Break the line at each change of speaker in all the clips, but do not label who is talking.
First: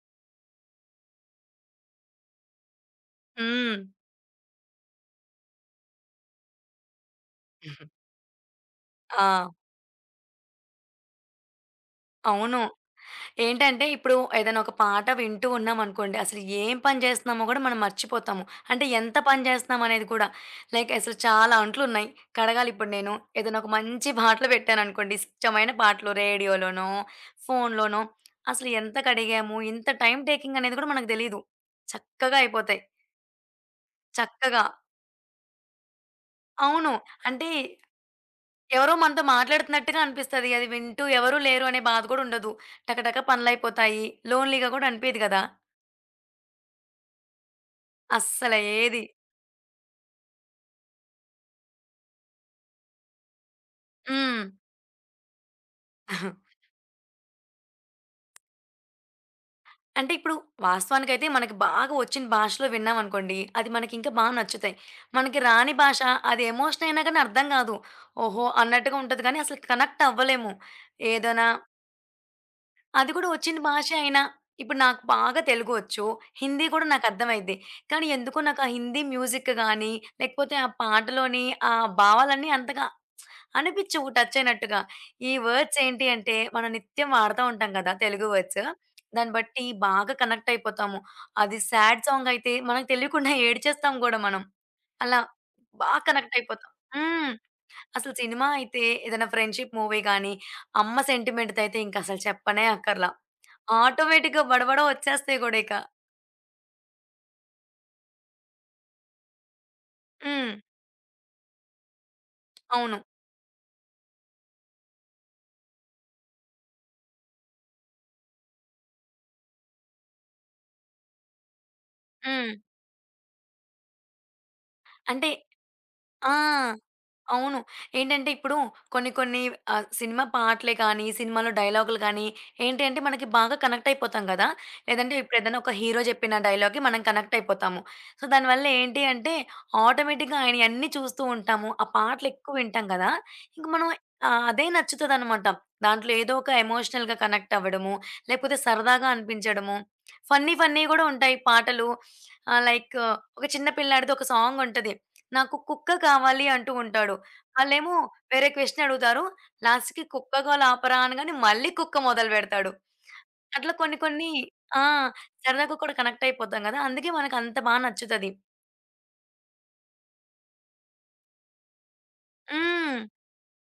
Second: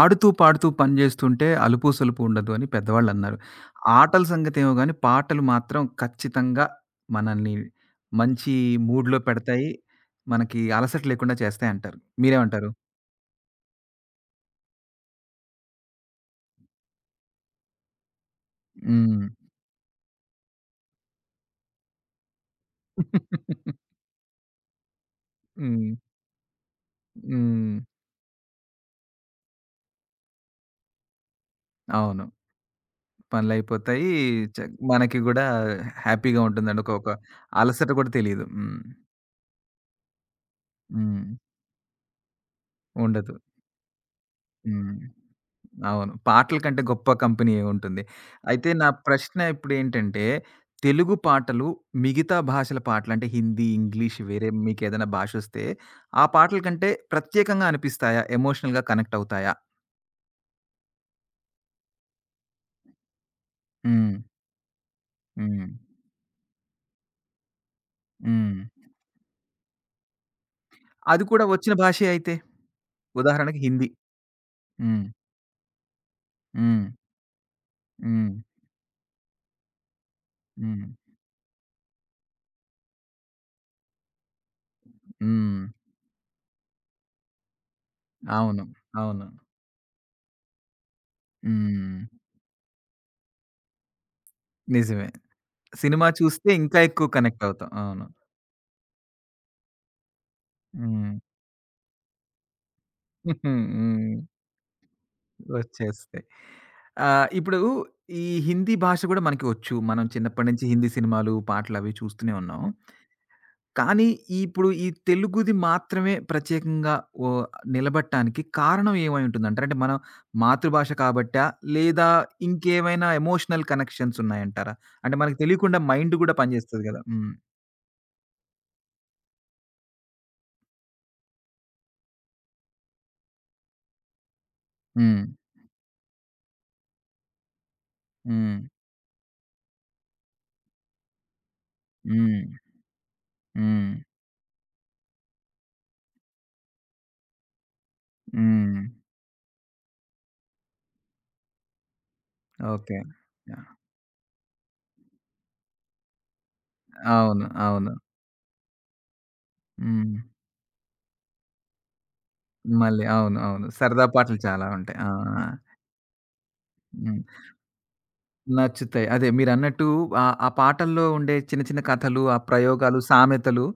ఆడుతూ, పాడుతూ పని జేస్తుంటే అలుపు, సలుపు ఉండదు అని పెద్దవాళ్ళన్నారు.
హ్మ్.
ఆటల సంగతేమో గానీ, పాటలు మాత్రం ఖచ్చితంగా మనల్ని మంచి మూడ్‌లో
ఆ!
పెడతాయి. మనకి అలసట లేకుండా చేస్తాయంటారు.
అవును.
మీరేమంటారు?
ఏంటంటే ఇప్పుడు ఏదైనా ఒక పాట వింటూ ఉన్నామనుకోండి, అసలు ఏం పని చేస్తున్నామో గూడా మనం మర్చిపోతాము. అంటే ఎంత
హ్మ్.
పని చేస్తున్నాం అనేది కూడా. లైక్ అసలు చాలా అంట్లున్నాయి. కడగాలిప్పుడు నేను. ఏదైనా ఒక మంచి పాటలు పెట్టాననుకోండి, ఇష్టమైన
హ్మ్.
పాటలు రేడియోలోనో,
హ్మ్.
ఫోన్‌లోనో అసలు ఎంత కడిగాము, ఇంత టైమ్ టేకింగ్ అనేది గూడా మనకు తెలీదు.
అవును.
చక్కగా అయిపోతాయి.
పనులయిపోతాయి. చ
చక్కగా
మనకి గూడా హ్యాపీగా ఉంటుందండి. ఒక
అవును.
ఒక
అంటే
అలసట గూడా తెలీదు. హ్మ్.
ఎవరో మనతో మాట్లాడుతున్నట్టుగా అనిపిస్తది. అది వింటూ
హ్మ్.
ఎవరు లేరు అనే బాధ కూడా ఉండదు. టకటక
ఉండదు.
పనులైపోతాయి. లోన్‌లీగా కూడా
హ్మ్.
అనిపియదు గదా!
అవును. పాటల కంటే గొప్ప కంపెనీ ఏముంటుంది.
అస్సల
అయితే నా
ఏది
ప్రశ్న ఇప్పుడేంటంటే, తెలుగు పాటలు మిగతా భాషల పాటలు అంటే హిందీ, ఇంగ్లీష్
హ్మ్.
వేరే మీకేదైనా భాషొస్తే, ఆ పాటల కంటే ప్రత్యేకంగా అనిపిస్తాయా? ఎమోషనల్‌గా కనెక్ట్ అవుతాయా?
అంటే ఇప్పుడు వాస్తవానికైతే మనకి బాగా వచ్చిన భాషలో విన్నామనుకోండి, అది మనకింకా
హ్మ్.
బా నచ్చుతాయి. మనకి
హ్మ్.
రాని భాష అది ఎమోషన్ అయినా గాని అర్థం గాదు. ఓహో!
హ్మ్.
అన్నట్టుగా ఉంటది గానీ అసలు కనెక్ట్ అవ్వలేము.
అది కూడా
ఏదైనా
వచ్చిన భాషే అయితే?
అది కూడా వచ్చిన
ఉదాహరణకి హిందీ.
భాష అయినా, ఇప్పుడు నాకు
హ్మ్.
బాగా తెలుగు వచ్చు. హిందీ
హ్మ్.
కూడా నాకు అర్థమైద్ది. కానీ
హ్మ్.
ఎందుకో నాకు ఆ హిందీ మ్యూజిక్ గాని, లేకపోతే ఆ
హ్మ్.
పాటలోని ఆ భావాలన్నీ అంతగా అనిపించవు టచ్ అయినట్టుగా. ఈ
హ్మ్.
వర్డ్స్ ఏంటి అంటే, మనం నిత్యం వాడుతా ఉంటాం కదా! తెలుగు వర్డ్స్.
అవును. అవును.
దాన్ని బట్టి బాగా కనెక్ట్ అయిపోతాము. అది సాడ్
హ్మ్.
సాంగ్ అయితే మనకు తెలియకుండా ఏడ్చేస్తాం గూడా మనం.
నిజమే.
అలా బాగా
సినిమా
కనెక్ట్
చూస్తే
అయిపోతాం.
ఇంకా ఎక్కువ
హ్మ్.
కనెక్ట్ అవుతాం. అవును.
అసలు సినిమా అయితే ఏదైనా ఫ్రెండ్‌షిప్ మూవీ గాని, అమ్మ
హ్మ్.
సెంటిమెంట్‌దయితే ఇంక అసలు చెప్పనే అక్కర్లా.
హ్మ్.
ఆటోమేటిక్‌గా బడబడ వచ్చేస్తాయి గూడా ఇక.
వచ్చేస్తాయి. ఇప్పుడు ఈ హిందీ భాష గూడా మనకి వచ్చు. మనం చిన్నప్పటి
హ్మ్.
నుంచి హిందీ సినిమాలు, పాటలవి చూస్తూనే ఉన్నాం.
అవును.
కానీ ఇప్పుడు ఈ తెలుగుది మాత్రమే ప్రత్యేకంగా ఓహ్! నిలబడటానికి కారణం ఏమై ఉంటుందంటారు? అంటే మనం మాతృభాష కాబట్టా? లేదా
హ్మ్.
ఇంకేమైనా ఎమోషనల్ కనెక్షన్స్ ఉన్నాయంటారా? అంటే
అంటే
మనకు తెలియకుండా మైండ్
ఆ!
గూడా పనిజేస్తది గదా! హ్మ్.
అవును. ఏంటంటే ఇప్పుడు కొన్ని కొన్ని సినిమా పాటలే కానీ, సినిమాలో డైలాగులు కానీ ఏంటి అంటే మనకి బాగా కనెక్ట్ అయిపోతాం కదా! లేదంటే
హ్మ్.
ఇప్పుడేదైనా ఒక హీరో చెప్పిన డైలాగ్‌కి మనం కనెక్ట్ అయిపోతాము. సో,
హ్మ్.
దానివల్ల ఏంటి అంటే ఆటోమేటిక్‌గా ఆయనయన్నీ చూస్తూ ఉంటాము. ఆ పాటలు
హ్మ్.
ఎక్కువ వింటాం కదా! ఇంక మనం
హ్మ్.
అదే నచ్చుతదనమాట. దాంట్లో ఏదో ఒక ఎమోషనల్‌గా కనెక్ట్ అవ్వడము, లేకపోతే
హ్మ్.
సరదాగా అనిపించడము. ఫన్నీ ఫన్నీ గూడా ఉంటాయి పాటలు. ఆహ్, లైక్
ఓకే.
ఒక చిన్న పిల్లాడిది ఒక సాంగుంటది. నాకు కుక్క కావాలి అంటూ ఉంటాడు.
అవును. అవును.
ఆళ్ళేమో వేరే క్వెషన్ అడుగుతారు. లాస్ట్‌కి
హ్మ్.
కుక్క గోల ఆపరా అనగానే మళ్ళీ కుక్క మొదలుపెడతాడు.
మళ్ళీ అవును. అవును.
అట్లా కొన్ని
సరదా
కొన్ని
పాటలు చాలా
ఆ!
ఉంటాయి. ఆ!
సరదాగా కూడా కనెక్ట్ అయిపోతాం గదా! అందుకే
హ్మ్.
మనకంత బా నచ్చుతది.
నచ్చుతాయి. అదే మీరన్నట్టు ఆ ఆ పాటల్లో ఉండే చిన్న చిన్న కథలు, ఆ ప్రయోగాలు,
హ్మ్.
సామెతలు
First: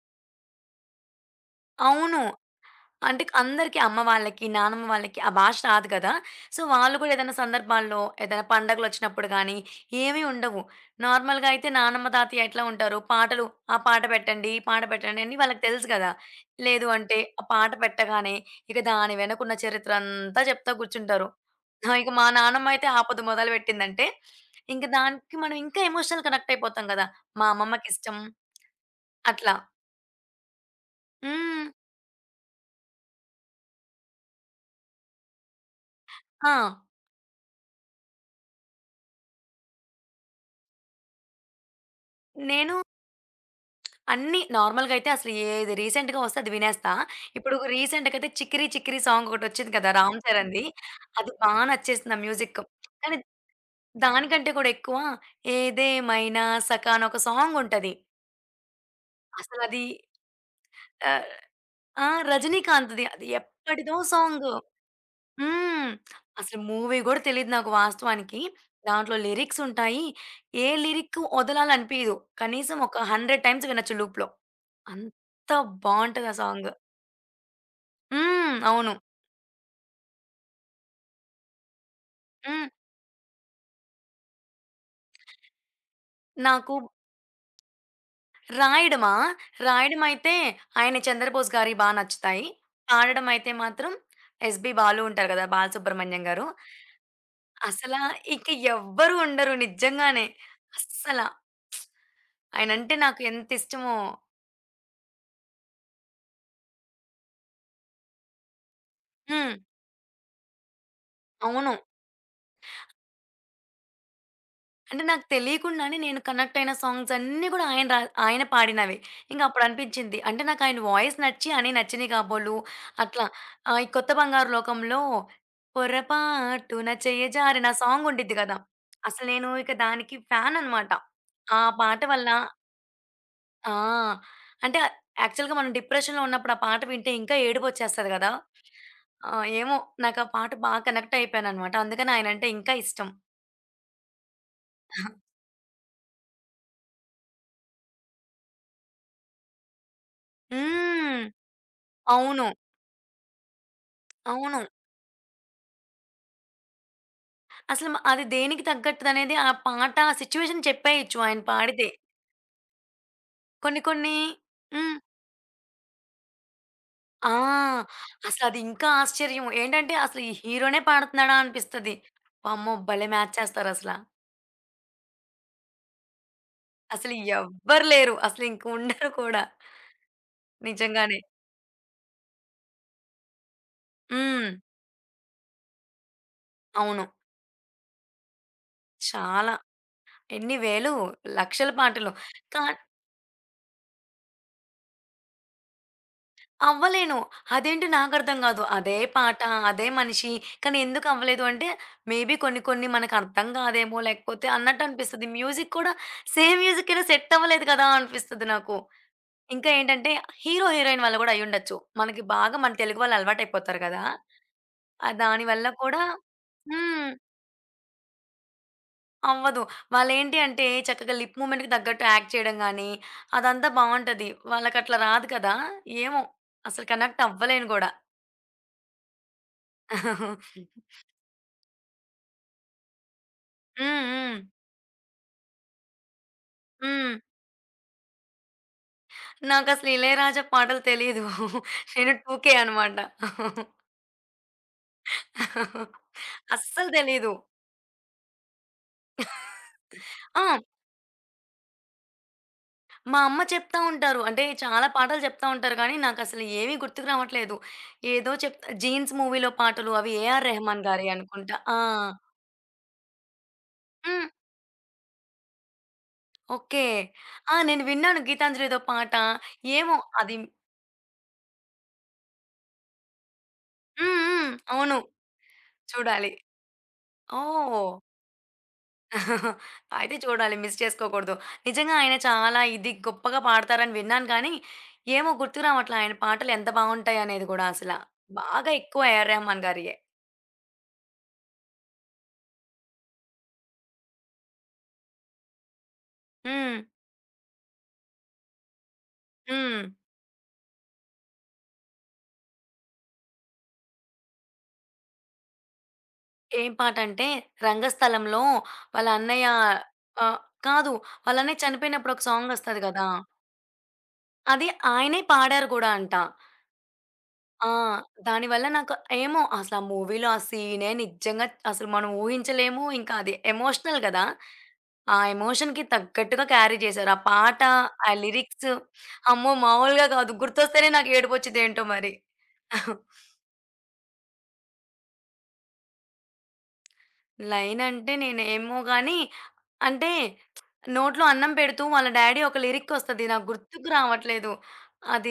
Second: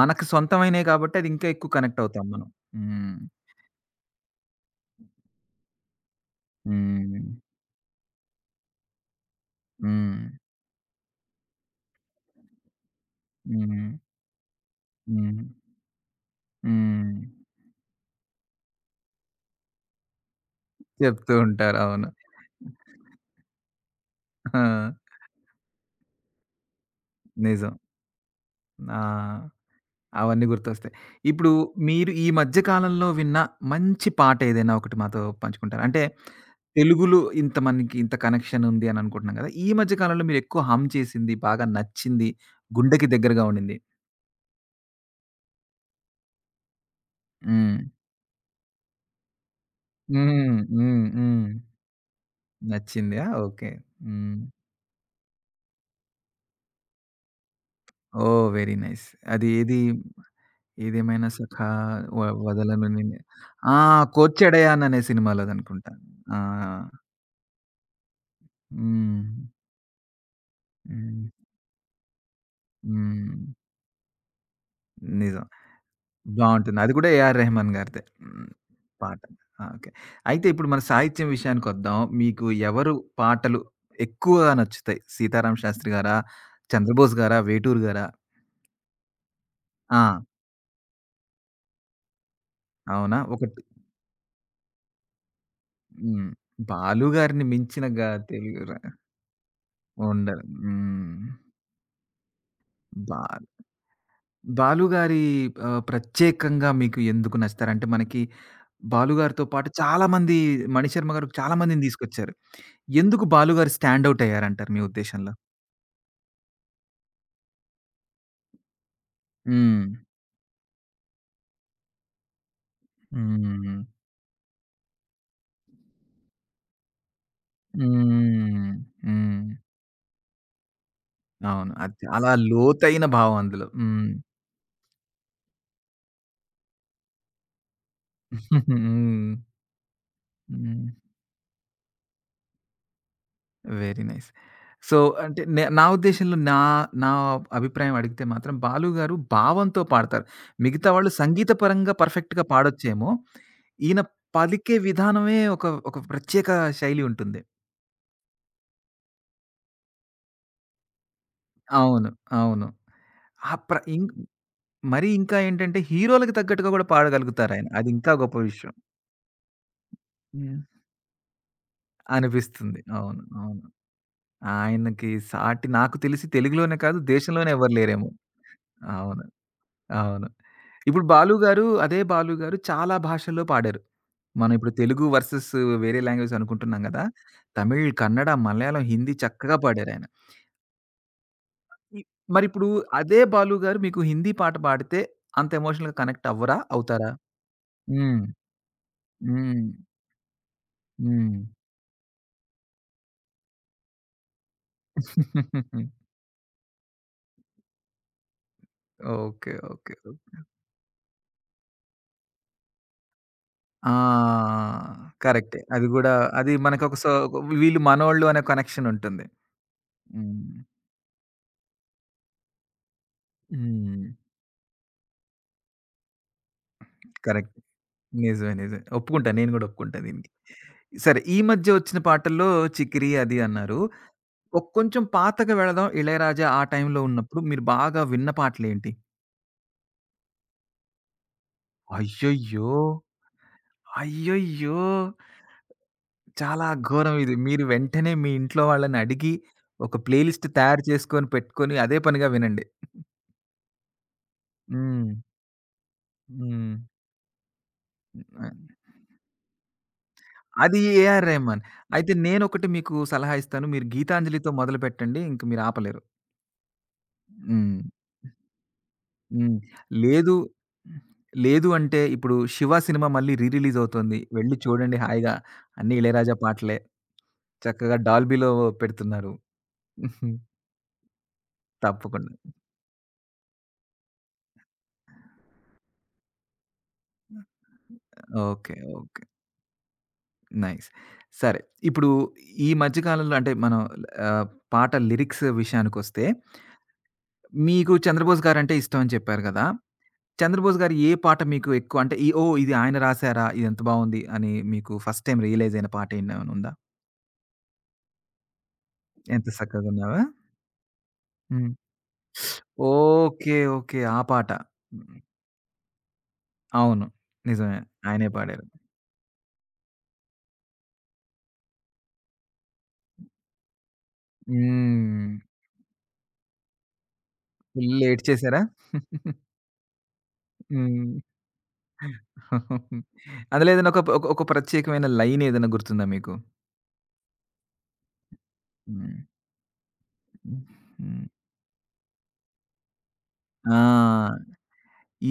మనకు సొంతమైనయి కాబట్టి అది ఇంకా ఎక్కువ కనెక్ట్
అవును.
అవుతాం మనం. హ్మ్.
అంటే అందరికీ అమ్మ వాళ్ళకి, నానమ్మ వాళ్ళకి ఆ భాష రాదు కదా! సో, వాళ్ళు కూడా
హ్మ్.
ఏదైనా సందర్భాల్లో, ఏదైనా పండగలొచ్చినప్పుడు గానీ, ఏమీ
హ్మ్.
ఉండవు. నార్మల్‌గా అయితే నానమ్మ, తాతయ్య ఎట్లా ఉంటారు? పాటలు ఆ
హ్మ్.
పాట పెట్టండి, ఈ పాట పెట్టండి అని
హ్మ్.
వాళ్ళకి తెలుసు కదా! లేదు
హ్మ్.
అంటే ఆ పాట పెట్టగానే ఇక దాని వెనకున్న చరిత్ర అంతా చెప్తా కూర్చుంటారు.
చెప్తూ ఉంటారు.
ఆ!
అవును.
ఇక మా నానమ్మ అయితే ఆపద మొదలుపెట్టిందంటే,
ఆ!
ఇంక దానికి మనం ఇంకా ఎమోషనల్ కనెక్ట్ అయిపోతాం కదా! మా
నిజం.
అమ్మమ్మకిష్టం
ఆ!
అట్లా.
అవన్నీ గుర్తొస్తాయి. ఇప్పుడు
హ్మ్.
మీరు ఈ మధ్య కాలంలో విన్న మంచి పాటేదైనా ఒకటి మాతో పంచుకుంటారా? అంటే
ఆ!
తెలుగులో ఇంత మనకి ఇంత కనెక్షన్ ఉంది అని అనుకుంటున్నాం కదా! ఈ మధ్య కాలంలో మీరు ఎక్కువ హమ్ చేసింది, బాగా నచ్చింది,
నేను
గుండెకి దగ్గరగా ఉండింది?
అన్నీ నార్మల్‌గా అయితే అసలు ఏది రీసెంట్‌గా వస్తే అది వినేస్తా. ఇప్పుడు
హ్మ్.
రీసెంట్‌గా అయితే 'చికిరి చికిరి' సాంగ్ ఒకటొచ్చింది కదా! రామ్
హ్మ్.
చరణ్‌ది.
హ్మ్.
అది
హ్మ్.
బా నచ్చేసింది ఆ మ్యూజిక్. కానీ
నచ్చిందా? ఓకే. హ్మ్.
దానికంటే కూడా ఎక్కువ 'ఏదేమైనా సఖా' అని ఒక సాంగ్ ఉంటది.
ఓహ్! Very nice. అది ఏది?
అసలది ఆహ్,
ఏదేమైనా సఖా
ఆ!
వ వదలను
రజనీకాంత్‌ది
నిన్నే
అది
ఆ!
ఎప్పటిదో సాంగ్.
'కోచ్చడయాన్' అనే
హ్మ్.
సినిమాలోదనుకుంటా. ఆ!
అసలు మూవీ గూడా తెలీదు నాకు వాస్తవానికి. దాంట్లో
హ్మ్.
లిరిక్స్ ఉంటాయి. ఏ లిరిక్
హ్మ్.
వదలాలనిపియదు. కనీసం ఒక 100
హ్మ్.
టైమ్స్ వినొచ్చు లూప్‌లో.
నిజం.
అంత బావుంటది ఆ సాంగ్.
బావుంటుంది. అది కూడా 'ఏఆర్ రెహమాన్' గారిదే. హ్మ్.
హ్మ్. అవును.
పాట. ఆ! ఓకే. అయితే ఇప్పుడు మన సాహిత్యం విషయానికొద్దాం. మీకు
హ్మ్.
ఎవరు పాటలు ఎక్కువగా నచ్చుతాయి? 'సీతారామ శాస్త్రి' గారా?
నాకు
'చంద్రబోస్' గారా? 'వేటూరు' గారా?
రాయడమా?
ఆ!
రాయడమైతే ఆయన 'చంద్రబోస్' గారియి బా నచ్చుతాయి.
అవునా?
పాడడమైతే
ఒకటి
మాత్రం ఎస్‌బి బాలు ఉంటారు గదా! బాలసుబ్రహ్మణ్యం
హ్మ్.
గారు.
'బాలు' గారిని మించిన
అసలా ఇక
తెలుగు
ఎవ్వరు ఉండరు నిజంగానే.
ఉండరు.
అస్సల.
హ్మ్.
ఆయనంటే
బా
నాకు ఎంత ఇష్టమో.
'బాలు' గారి ప్రత్యేకంగా మీకు ఎందుకు నచ్చుతారు? అంటే మనకి 'బాలు' గారితో
హ్మ్.
పాటు చాలా మంది 'మణిశర్మ' గారు చాలా
అవును.
మందిని తీసుకొచ్చారు. ఎందుకు 'బాలు' గారు స్టాండ్ ఔట్ అయ్యారంటారు మీ
అంటే నాకు
ఉద్దేశంలో?
తెలియకుండానే నేను కనెక్ట్ అయిన సాంగ్స్ అన్నీ కూడా ఆయన పాడినవే. ఇంక అప్పుడు
హ్మ్.
అనిపించింది. అంటే నాకు ఆయన వాయిస్ నచ్చి అనే నచ్చినియి కాబోలు అట్లా.
హ్మ్.
ఈ 'కొత్త బంగారు లోకంలో' పొరపాటున చెయ్యజారిన సాంగ్ ఉండిద్ది కదా!
హ్మ్.
అసలు
హ్మ్.
నేను ఇక దానికి ఫ్యాన్ అనమాట. ఆ
అవును. అది
పాట వల్ల
చాలా లోతైన భావం అందులో.
ఆ!
హ్మ్.
అంటే యాక్చువల్‌గా మనం డిప్రెషన్‌లో ఉన్నప్పుడు ఆ పాట వింటే ఇంకా ఏడుపొచ్చేస్తది కదా!
హ్మ్.
ఆహ్, ఏమో నాకు ఆ పాట బా
హ్మ్.
కనెక్ట్ అయిపోయాననమాట. అందుకని ఆయనంటే ఇంకా ఇష్టం.
Very nice. సో, అంటే నా ఉద్దేశంలో నా నా అభిప్రాయం అడిగితే మాత్రం 'బాలు' గారు భావంతో పాడతారు. మిగతా వాళ్ళు
హ్మ్.
సంగీత పరంగా పర్ఫెక్ట్‌గా
అవును.
పాడొచ్చేమో, ఈయన
అవును.
పలికే విధానమే ఒక ఒక ప్రత్యేక శైలి ఉంటుంది.
అసలు మ అది దేనికి తగ్గట్టుదనేది ఆ పాట సిట్యుయేషన్ చెప్పేయొచ్చు ఆయన పాడితే.
అవును. అవును. ఆ ప్ర
కొన్ని
ఇం
కొన్ని హ్మ్.
మరి ఇంకా ఏంటంటే హీరోలకి తగ్గట్టుగా కూడా
ఆ!
పాడగలుగుతారాయన. అది ఇంకా గొప్ప
అసలది
విషయం.
ఇంకా ఆశ్చర్యం. ఏంటంటే అసలు ఈ
హ్మ్.
హీరోనే పాడుతున్నాడా అనిపిస్తది. వామ్మో!
అనిపిస్తుంది.
భలే
అవును.
మ్యాచ్
అవును.
చేస్తారసల. అసలు
ఆయనకి సాటి నాకు తెలిసి తెలుగులోనే కాదు
అసలు
దేశంలోనే ఎవరు
ఎవ్వరు
లేరేమో!
లేరు. అసలు ఇంక ఉండరు
అవును.
కూడా.
అవును. ఇప్పుడు
నిజంగానే.
'బాలు' గారు అదే 'బాలు' గారు చాలా భాషల్లో పాడారు.
హ్మ్.
మనం ఇప్పుడు తెలుగు వర్సెస్ వేరే లాంగ్వేజ్ అనుకుంటున్నాం గదా!
అవును.
తమిళ్, కన్నడ, మలయాళం, హిందీ
చాలా.
చక్కగా పాడారాయన.
ఎన్ని వేలు, లక్షల
ఇ
పాటలు. కా
మరిప్పుడు అదే 'బాలు' గారు మీకు హిందీ పాట పాడితే అంత ఎమోషనల్‌గా కనెక్ట్ అవ్వరా? అవుతారా?
అవ్వలేను. అదేంటో
హ్మ్.
నాకర్థం గాదు. అదే పాట,
హ్మ్.
అదే మనిషి, కానీ ఎందుకు
హ్మ్.
అవ్వలేదు అంటే, మేబీ కొన్ని కొన్ని మనకర్థం గాదేమో లేకపోతే అన్నట్టు అనిపిస్తది. Music
okay.
కూడా సేమ్ మ్యూజిక్కేనా సెట్ అవ్వలేదు కదా! అనిపిస్తది నాకు.
ఓకే.
ఇంకా
ఓకే.
ఏంటంటే హీరో, హీరోయిన్ వల్ల గూడా అయ్యుండొచ్చు. మనకి బాగా మన తెలుగు వాళ్ళు అలవాటయిపోతారు
ఆ!
గదా!
కరెక్టే.
దానివల్ల
అది
కూడా
గూడా అది మనకొక
హ్మ్.
సో ఒక వీళ్ళు మనోళ్ళు అనే కనెక్షన్ ఉంటుంది.
అవ్వదు. వాళ్ళేంటి
హ్మ్.
అంటే చక్కగా లిప్ మూవ్‌మెంట్‌కి తగ్గట్టు యాక్ట్ చేయడం గానీ, అదంతా
హ్మ్.
బావుంటది. వాళ్ళకట్లా రాదు కదా! ఏమో అసలు కనెక్ట్
కరెక్ట్.
అవ్వలేను గూడా.
నిజమే. నిజమే. ఒప్పుకుంటా. నేను గూడా ఒప్పుకుంటా దీనికి. సరే ఈ మధ్య వచ్చిన పాటల్లో 'చికిరి' అది అన్నారు.
హ్మ్. హ్మ్.
కొంచెం పాతగా వెళదాం. 'ఇళయరాజా' ఆ టైంలో
హ్మ్.
ఉన్నప్పుడు మీరు బాగా విన్న పాటలేంటి?
నాకసలు ఇళయరాజా పాటలు తెలీదు. నేను 2కే
అయ్యయ్యో!
అనమాట.
అయ్యయ్యో! చాలా
అస్సలు
ఘోరం
తెలీదు.
ఇది. మీరు వెంటనే మీ ఇంట్లో వాళ్ళని అడిగి, ఒక ప్లే లిస్ట్
ఆ!
తయారు చేసుకొని పెట్టుకొని అదే పనిగా వినండి.
మా అమ్మ చెప్తా ఉంటారు. అంటే చాలా
హ్మ్.
పాటలు చెప్తా ఉంటారు కానీ, నాకసలు
హ్మ్.
ఏవి గుర్తుకు రావట్లేదు. ఏదో
ఆహ్,
చెప్తా 'జీన్స్' మూవీలో పాటలు అవి 'ఏఆర్
అది
రెహమాన్' గారియి
ఏఆర్
అనుకుంటా.
రెహమాన్.
ఆ!
అయితే నేనొకటి మీకు సలహా ఇస్తాను. మీరు
హ్మ్.
'గీతాంజలి'తో మొదలుపెట్టండి. ఇంక మీరు ఆపలేరు.
ఓకే. ఆ!
హ్మ్.
నేను విన్నాను 'గీతాంజలి'దో పాట.
హ్మ్.
ఏమో
లేదు
అది
లేదు అంటే ఇప్పుడు 'శివ' సినిమా మళ్ళీ రీ రిలీజ్
హ్మ్.
అవుతోంది.
హ్మ్.
వెళ్లి
అవును.
చూడండి హాయిగా. అన్నీ
చూడాలి.
ఇళయరాజా పాటలే.
ఓహ్!
చక్కగా డాల్బీలో పెడుతున్నారు.
అయితే చూడాలి. మిస్ చేసుకోకూడదు. నిజంగా ఆయన
తప్పకుండా.
చాలా ఇది గొప్పగా పాడతారని విన్నాను కానీ, ఏమో గుర్తు రావట్లా ఆయన పాటలు ఎంత బావుంటాయనేది గూడా అసల. బాగా
ఓకే.
ఎక్కువ
ఓకే.
ఏఆర్ రెహమాన్ గారియ్యే.
నైస్. సరే. ఇప్పుడు ఈ మధ్య కాలంలో అంటే మనం ఆహ్, పాట లిరిక్స్ విషయానికొస్తే,
హ్మ్.
మీకు 'చంద్రబోస్' గారంటే ఇష్టం అని చెప్పారు గదా!
హ్మ్.
'చంద్రబోస్' గారి ఏ పాట మీకు ఎక్కువ అంటే ఈ ఓహ్! ఇది ఆయన రాసారా? ఇది ఎంత బావుంది అని మీకు ఫస్ట్ టైమ్ రియలైజ్ అయిన పాట ఏమైనా ఉందా?
ఏం పాటంటే 'రంగస్థలంలో' వాళ్ళ అన్నయ్య
ఎంత సక్కగున్నావా?
ఆహ్, కాదు. వాళ్ళ అన్నయ్య
హ్మ్.
చనిపోయినప్పుడు ఒక సాంగొస్తది గదా!
ఓకే. ఓకే. ఆ పాట.
అది
హ్మ్.
ఆయనే పాడారు గూడా అంట.
అవును.
ఆ!
నిజమే. ఆయనే పాడారు.
దానివల్ల నాకు అసలు ఆ మూవీలో ఆ సీనే నిజంగా అసలు మనం ఊహించలేము. ఇంకా అది ఎమోషనల్ గదా! ఆ
హ్మ్.
ఎమోషన్‌కి తగ్గట్టుగా క్యారీ చేశారు. ఆ పాట,
ఫుల్
ఆ
ఏడ్చేసారా?
లిరిక్స్ అమ్మో! మామూలుగా కాదు. గుర్తొస్తేనే
హ్మ్.
నాకు ఏడుపొచ్చిద్దేంటో మరి.
అందులో ఏదైనా ఒక ఒక ఒక ప్రత్యేకమైన లైన్ ఏదైనా గుర్తుందా మీకు?
లైన్ అంటే నేనేమో గాని
హ్మ్.
అంటే
హ్మ్.
నోట్లో
హ్మ్.
అన్నం పెడుతూ వాళ్ళ డ్యాడీ ఒక లిరిక్ ఒస్తది. నాకు గుర్తుకు
ఆ!
రావట్లేదు.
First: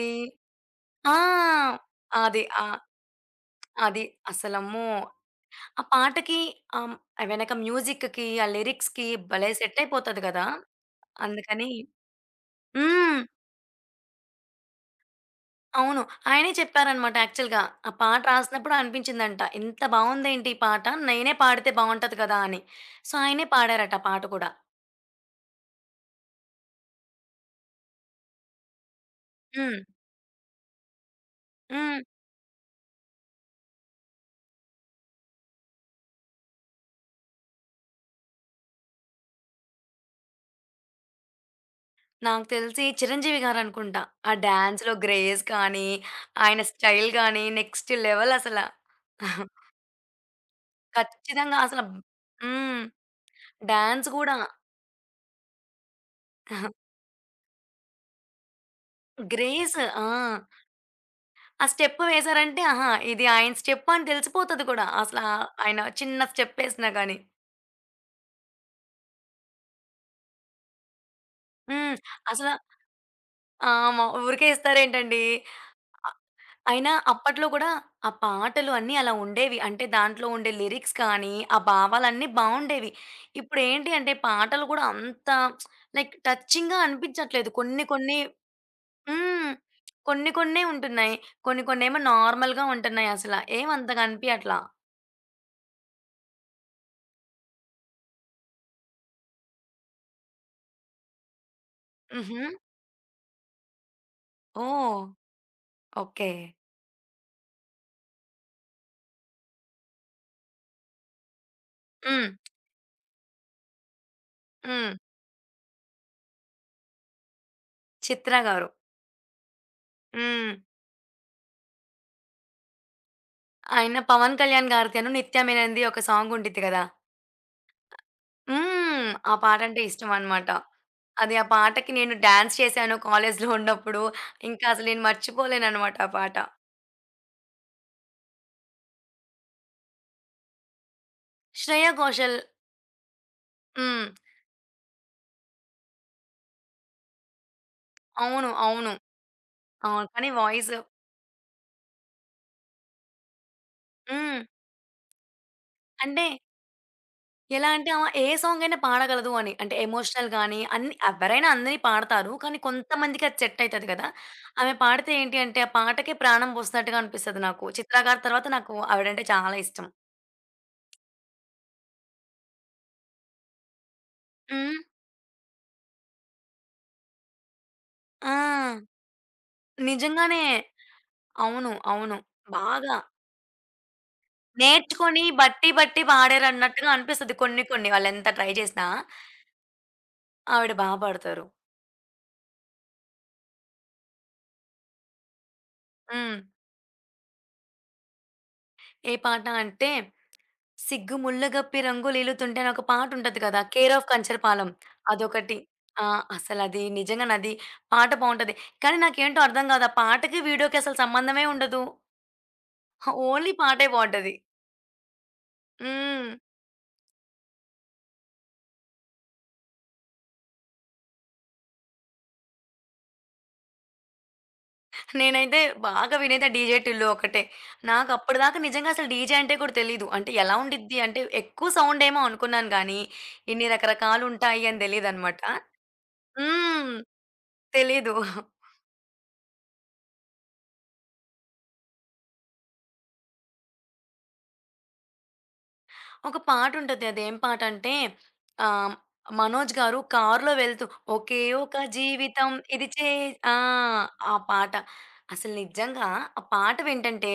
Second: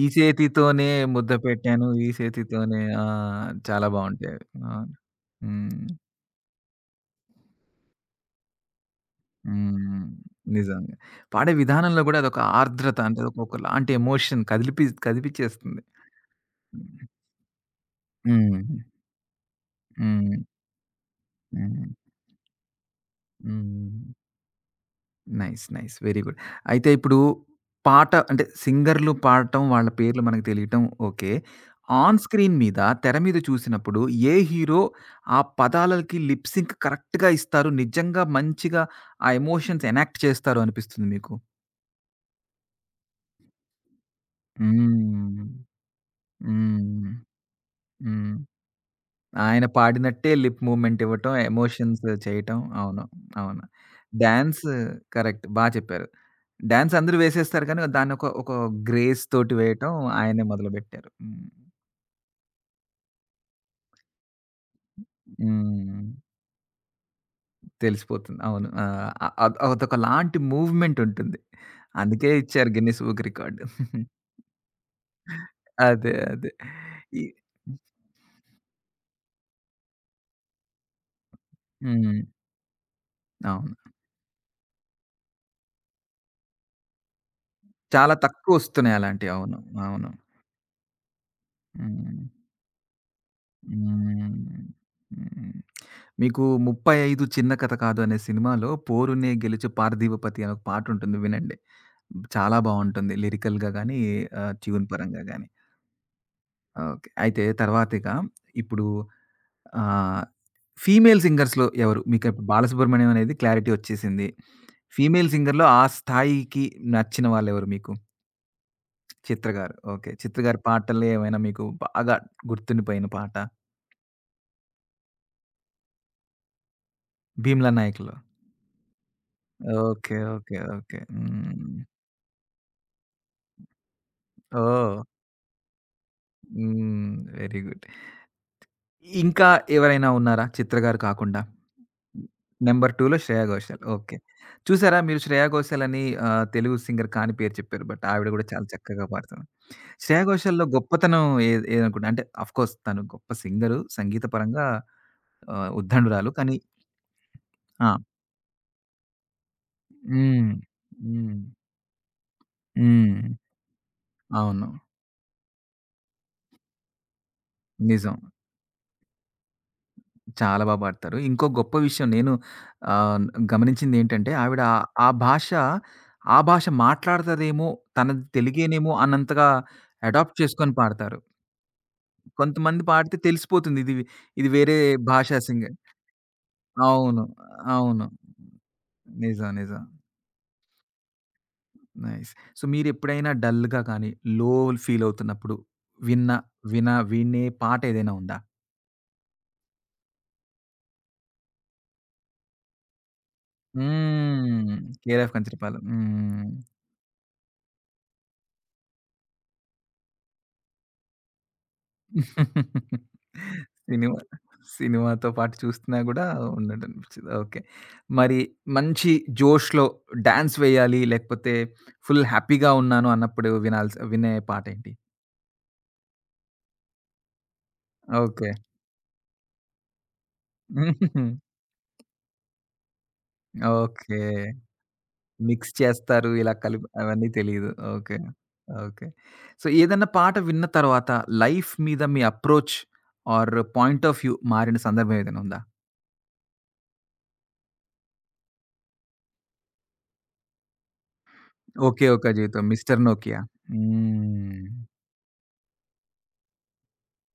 ఈ చేతితోనే ముద్ద
ఆ!
పెట్టాను. ఈ
అది. ఆ!
చేతితోనే ఆ! చాలా
అది
బావుంటాయి. అవి.
అసలమ్మో!
అవును.
ఆ
హ్మ్.
పాటకి ఆహ్, వెనక మ్యూజిక్‌కి, ఆ లిరిక్స్‌కి భలే సెట్
హ్మ్.
అయిపోతది కదా!
నిజంగా. పాడే
అందుకని
విధానంలో గూడా అదొక ఆర్ద్రత
హ్మ్.
అంటే ఒకలాంటి ఎమోషన్ కదిపిచ్చేస్తుంది.
అవును. ఆయనే
హ్మ్.
చెప్పారనమాట యాక్చువల్‌గా. ఆ పాట
హ్మ్.
రాసినప్పుడు అనిపించిందంట. "ఇంత
హ్మ్.
బావుందేంటి ఈ పాట? నేనే పాడితే
హ్మ్.
బావుంటది కదా!" అని. సో, ఆయనే పాడారట
హ్మ్.
ఆ పాట కూడా.
నైస్. నైస్. Very good. అయితే ఇప్పుడు పాట అంటే సింగర్‌లు పాడటం,
హ్మ్.
వాళ్ళ పేర్లు మనకు తెలియటం ఓకే.
హ్మ్.
ఆన్ స్క్రీన్ మీద, తెర మీద చూసినప్పుడు ఏ హీరో ఆ పదాలకి లిప్ సింక్ కరెక్ట్‌గా ఇస్తారు. నిజంగా మంచిగా ఆ ఎమోషన్స్ ఎనాక్ట్ చేస్తారు అనిపిస్తుంది మీకు?
నాకు తెలిసి చిరంజీవి గారనుకుంటా. ఆ డాన్స్‌లో గ్రేస్
హ్మ్.
కానీ, ఆయన
హ్మ్.
స్టైల్ గాని నెక్స్ట్
హ్మ్.
లెవెల్ అసల.
ఆయన పాడినట్టే లిప్ మూవ్‌మెంట్ ఇవ్వటం,
ఖచ్చితంగా అసల
ఎమోషన్స్ చేయటం.
హ్మ్.
అవును. అవును.
డాన్స్ గూడా.
Dance correct. బా చెప్పారు. డాన్స్ అందరూ వేసేస్తారు కానీ, దాన్ని ఒక గ్రేస్ తోటి
'గ్రేస్'
వేయటం
ఆ!
ఆయనే మొదలుపెట్టారు. హ్మ్.
ఆ స్టెప్ వేశారంటే ఆహా! ఇది ఆయన స్టెప్ అని తెలిసిపోతది కూడా. అసలా ఆయన
హ్మ్.
చిన్న స్టెప్ ఏసినా గాని.
తెలిసిపోతుంది. అవును. ఆ! అదొకలాంటి మూవ్‌మెంట్ ఉంటుంది.
హ్మ్.
అందుకే
అసల
ఇచ్చారు గిన్నిస్ బుక్ రికార్డ్.
ఆమ ఊరికే ఇస్తారేంటండి? అ
అదే. అదే.
అయినా
ఈ
అప్పట్లో కూడా ఆ పాటలు అన్నీ అలా ఉండేవి. అంటే దాంట్లో ఉండే లిరిక్స్ కానీ, ఆ
హ్మ్.
భావాలన్నీ బావుండేవి.
అవును.
ఇప్పుడేంటి అంటే పాటలు కూడా అంత లైక్ టచింగ్‌గా అనిపించట్లేదు. కొన్ని
చాలా
కొన్ని
తక్కువొస్తున్నాయి అలాంటివి.
హ్మ్.
అవును. అవును.
కొన్ని కొన్నే ఉంటున్నాయి. కొన్ని కొన్నేమో
హ్మ్.
నార్మల్‌గా ఉంటున్నాయి అసల. ఏం అంతగా
హ్మ్.
అనిపియట్లా.
హ్మ్. మీకు "35 చిన్న కథ కాదు" అనే సినిమాలో 'పోరునే గెలుచు పార్థివపతి' అనే ఒక పాటుంటుంది వినండి.
హుహు.
చాలా బావుంటుంది లిరికల్‌గా గాని, ట్యూన్
ఓహ్!
పరంగా గాని.
ఓకే.
ఓకే. అయితే తర్వాత ఇక ఇప్పుడు ఆహ్, ఫీమేల్ సింగర్స్‌లో ఎవరు? మీకు
హ్మ్.
ఇప్పుడు 'బాలసుబ్రహ్మణ్యం' అనేది క్లారిటీ వచ్చేసింది.
హ్మ్.
ఫీమేల్ సింగర్‌లో ఆ స్థాయికి నచ్చిన వాళ్ళెవరు మీకు?
'చిత్ర' గారు.
'చిత్ర' గారు. ఓకే. 'చిత్ర'
హ్మ్.
గారి పాటల్లో ఏమైనా మీకు బాగా గుర్తుండిపోయిన పాట?
ఆయన 'పవన్ కళ్యాణ్' గారితోను 'నిత్యమేననిది' ఒక సాంగ్ ఉండిద్ది కదా!
'భీమ్లా నాయక్'లో.
హ్మ్. ఆ పాటంటే
ఓకే.
ఇష్టమనమాట.
ఓకే. ఓకే.
అది ఆ
హ్మ్.
పాటకి నేను డాన్స్ చేశాను కాలేజ్‌లో ఉన్నప్పుడు. ఇంకా అసలు
ఓహ్!
నేను మర్చిపోలేననమాట ఆ పాట.
హ్మ్. Very good. ఇంకా ఎవరైనా ఉన్నారా 'చిత్ర' గారు కాకుండా?
'శ్రేయ ఘోషల్'
నంబర్ 2లో 'శ్రేయ ఘోషాల్.'
హ్మ్.
ఓకే. చూసారా మీరు 'శ్రేయ ఘోషాల్' అని తెలుగు సింగర్ కాని పేరు చెప్పారు. బట్ ఆవిడ కూడా
అవును.
చాలా
అవును.
చక్కగా పాడుతుంది.
అవును.
'శ్రేయ
కానీ
ఘోషాల్‌లో'
వాయిస్
గొప్పతనం ఏదనుకుంటారు? అంటే ఆఫ్‌కోర్స్ తను గొప్ప సింగరు. సంగీత
హ్మ్.
పరంగా
అంటే
ఉద్దండురాలు. కానీ
ఎలా
ఆ!
అంటే ఆమె ఏ సాంగ్ అయినా పాడగలదు అని. అంటే ఎమోషనల్
హ్మ్.
గాని అన్ని
హ్మ్.
ఎవరైనా అందరియి పాడతారు. కానీ
హ్మ్.
కొంతమందికి అది సెట్ అయితది కదా!
అవును.
ఆమె పాడితే ఏంటి అంటే ఆ పాటకే ప్రాణం పోసినట్టుగా అనిపిస్తది నాకు. 'చిత్ర'
నిజం.
గారి తర్వాత నాకు ఆవిడంటే చాలా ఇష్టం.
చాలా బా పాడతారు. ఇంకో గొప్ప విషయం నేను ఆహ్, గమనించిందేంటంటే ఆవిడ ఆ
హ్మ్.
ఆ భాష, ఆ భాష మాట్లాడతదేమో, తనది
ఆ!
తెలుగేనేమో అన్నంతగా అడాప్ట్
నిజంగానే.
చేసుకొని పాడతారు.
అవును. అవును.
కొంతమంది
బాగా.
పాడితే తెలిసిపోతుంది ఇది, వేరే
నేర్చుకొని
భాషా
బట్టి
సింగర్.
బట్టి పాడారన్నట్టుగా
అవును.
అనిపిస్తది కొన్ని కొన్ని.
అవును.
వాళ్ళెంత ట్రై చేసినా
నిజం. నిజం.
ఆవిడ బా పాడతారు.
నైస్. సో, మీరెప్పుడైనా డల్‌గా కానీ, లో ఫీల్ అవుతున్నప్పుడు విన్న,
హ్మ్.
విన వినే పాట ఏదైనా ఉందా?
ఏ పాట అంటే 'సిగ్గు ముళ్ళగప్పి రంగులీలుతుంటే' అని ఒక పాటుంటది కదా! 'కేర్ ఆఫ్
హ్మ్.
కంచరపాలెం'
'కేఆర్ఎఫ్
అదొకటి.
కంచిరపాలెం.'
ఆ!
హ్మ్.
అసలది నిజంగానది పాట బావుంటది. కానీ నాకేంటో అర్థం గాదు. ఆ పాటకి, వీడియోకి అసలు సంబంధమే ఉండదు. ఓన్లీ పాటే
సినిమా
బావుంటది.
సినిమాతో పాటు చూస్తున్నా గూడా
హ్మ్.
ఉన్నట్టు అనిపిచ్చింది. ఓకే. మరి మంచి జోష్‌లో డాన్స్ వేయాలి, లేకపోతే ఫుల్ హ్యాపీగా ఉన్నాను అన్నప్పుడు వినే పాటేంటి?
నేనైతే బాగా వినేది ఆ డీజే టిల్లు ఒక్కటే.
ఓకే.
నాకప్పటిదాకా నిజంగా అసలు డీజే అంటే కూడా తెలీదు. అంటే ఎలా ఉండిద్ది అంటే,
హుహుహు.
ఎక్కువ సౌండేమో అనుకున్నాను గానీ, ఇన్ని
ఓకే.
రకరకాలుంటాయి అని తెలీదనమాట.
మిక్స్ చేస్తారు. ఇలా కలిపి
హ్మ్.
అవన్నీ తెలీదు.
తెలీదు.
ఓకే. ఓకే. సో, ఏదన్నా పాట విన్న తర్వాత లైఫ్ మీద మీ approach or point of view మారిన సందర్భం ఏదైనా ఉందా?
ఒక పాటుంటది. అదేం పాటంటే ఆహ్, 'మనోజ్' గారు కారులో వెళ్తూ ఒకే ఒక
'ఓకే ఓకే
జీవితం
జీవితం',
ఇది
'మిస్టర్
చే
నోకియా'.
ఆ! ఆ
హ్మ్.
పాట. అసలు నిజంగా ఆ పాట వింటంటే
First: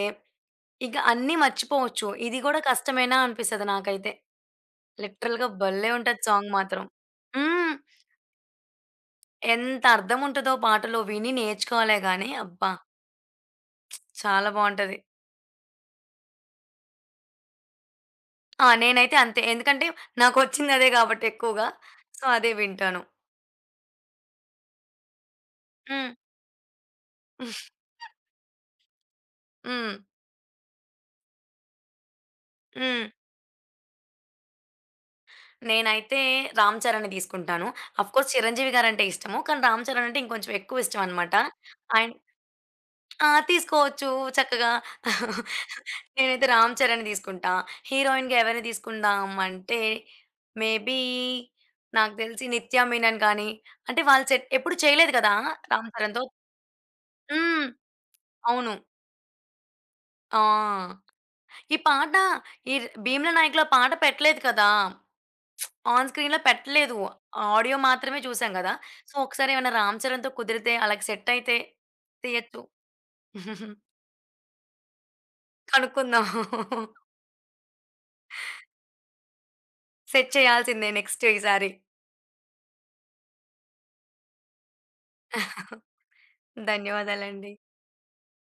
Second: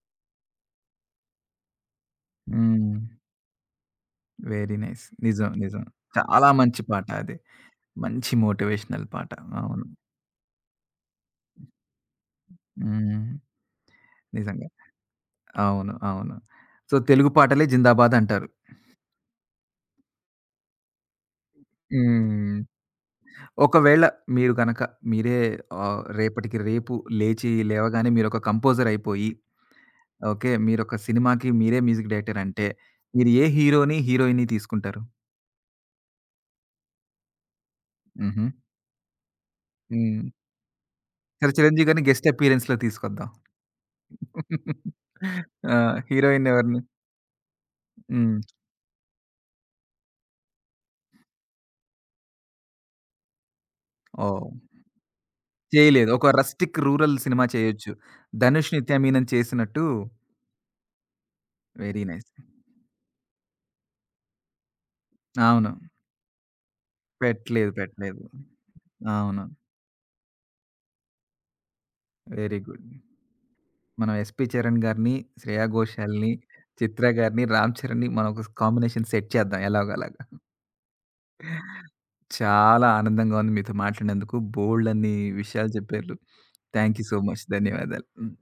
ఇక అన్నీ మర్చిపోవచ్చు. ఇది గూడా
హ్మ్.
కష్టమేనా అనిపిస్తది నాకైతే.
Very nice.
లిటరల్‌గా
నిజం. నిజం.
భలే ఉంటది
చాలా
సాంగ్
మంచి
మాత్రం.
పాట అది.
హ్మ్.
మంచి మోటివేషనల్ పాట.
ఎంత
అవును.
అర్థం ఉంటదో పాటలో విని నేర్చుకోవాలే గానీ అబ్బా!
హ్మ్.
చాలా
నిజంగా.
బావుంటది.
అవును. అవును. సో, తెలుగు పాటలే జిందాబాద్ అంటారు.
ఆ! నేనైతే అంతే. ఎందుకంటే నాకొచ్చిందదే గాబట్టి ఎక్కువగా. సో, అదే
హ్మ్.
వింటాను.
ఒకవేళ మీరు గనక మీరే
హ్మ్.
రేపటికి రేపు లేచి
హ్మ్.
లేవగానే మీరొక కంపోజర్ అయిపోయి,
హ్మ్.
ఓకే. మీరొక సినిమాకి మీరే మ్యూజిక్ డైరెక్టర్ అంటే, మీరు ఏ హీరోని, హీరోయిన్‌ని తీసుకుంటారు?
నేనైతే 'రామ్ చరణ్‌ని' తీసుకుంటాను. అఫ్‌కోర్స్
హుహు.
'చిరంజీవి' గారంటే ఇష్టము. కానీ 'రామ్ చరణ్' అంటే
హ్మ్.
ఇంకొంచెం ఎక్కువ ఇష్టం అనమాట.
సరే 'చిరంజీవి' గారిని
ఆయన
గెస్ట్ అపియరెన్స్‌లో
ఆ!
తీసుకొద్దాం.
తీసుకోవచ్చు చక్కగా.
ఆ!
నేనైతే
హీరోయిన్
'రామ్
ఎవరిని?
చరణ్' తీసుకుంటా. హీరోయిన్‌గా
హ్మ్.
ఎవరిని తీసుకుందాం అంటే మేబీ నాకు తెలిసి 'నిత్యా మీనన్' గాని అంటే వాళ్ళు సెట్
ఓహ్!
ఎప్పుడు చేయలేదు కదా! 'రామ్
చేయలేదు.
చరణ్‌తో'
ఒక రస్టిక్ రూరల్ సినిమా
హ్మ్.
చేయొచ్చు. ధనుష్,
అవును.
నిత్యామీనన్ చేసినట్టు
ఆ! ఈ
వెరీ
పాట
నైస్.
ఈ 'భీమ్లా నాయక'లో పాట పెట్టలేదు కదా!
అవును.
ఆన్ స్క్రీన్‌లో పెట్టలేదు.
పెట్టలేదు.
ఆడియో
పెట్టలేదు.
మాత్రమే చూసాం గదా! సో,
అవును.
ఒకసారి ఏమైనా 'రామ్ చరణ్‌తో' కుదిరితే అలాగ సెట్ అయితే
వెరీ
తీయొచ్చు.
గుడ్. మనం 'ఎస్‌పి చరణ్' గారిని, 'శ్రేయా
కనుక్కుందాం.
ఘోషాల్‌ని, చిత్ర గారిని, 'రామ్ చరణ్‌ని' మనం ఒక కాంబినేషన్ సెట్ చేద్దాం ఎలాగోలాగా.
సెట్ చేయాల్సిందే నెక్స్ట్ ఈసారి.
చాలా ఆనందంగా ఉంది మీతో మాట్లాడినందుకు. బోల్డన్ని విషయాలు చెప్పారు. Thank you so much.
ధన్యవాదాలండి.
ధన్యవాదాలు. హ్మ్.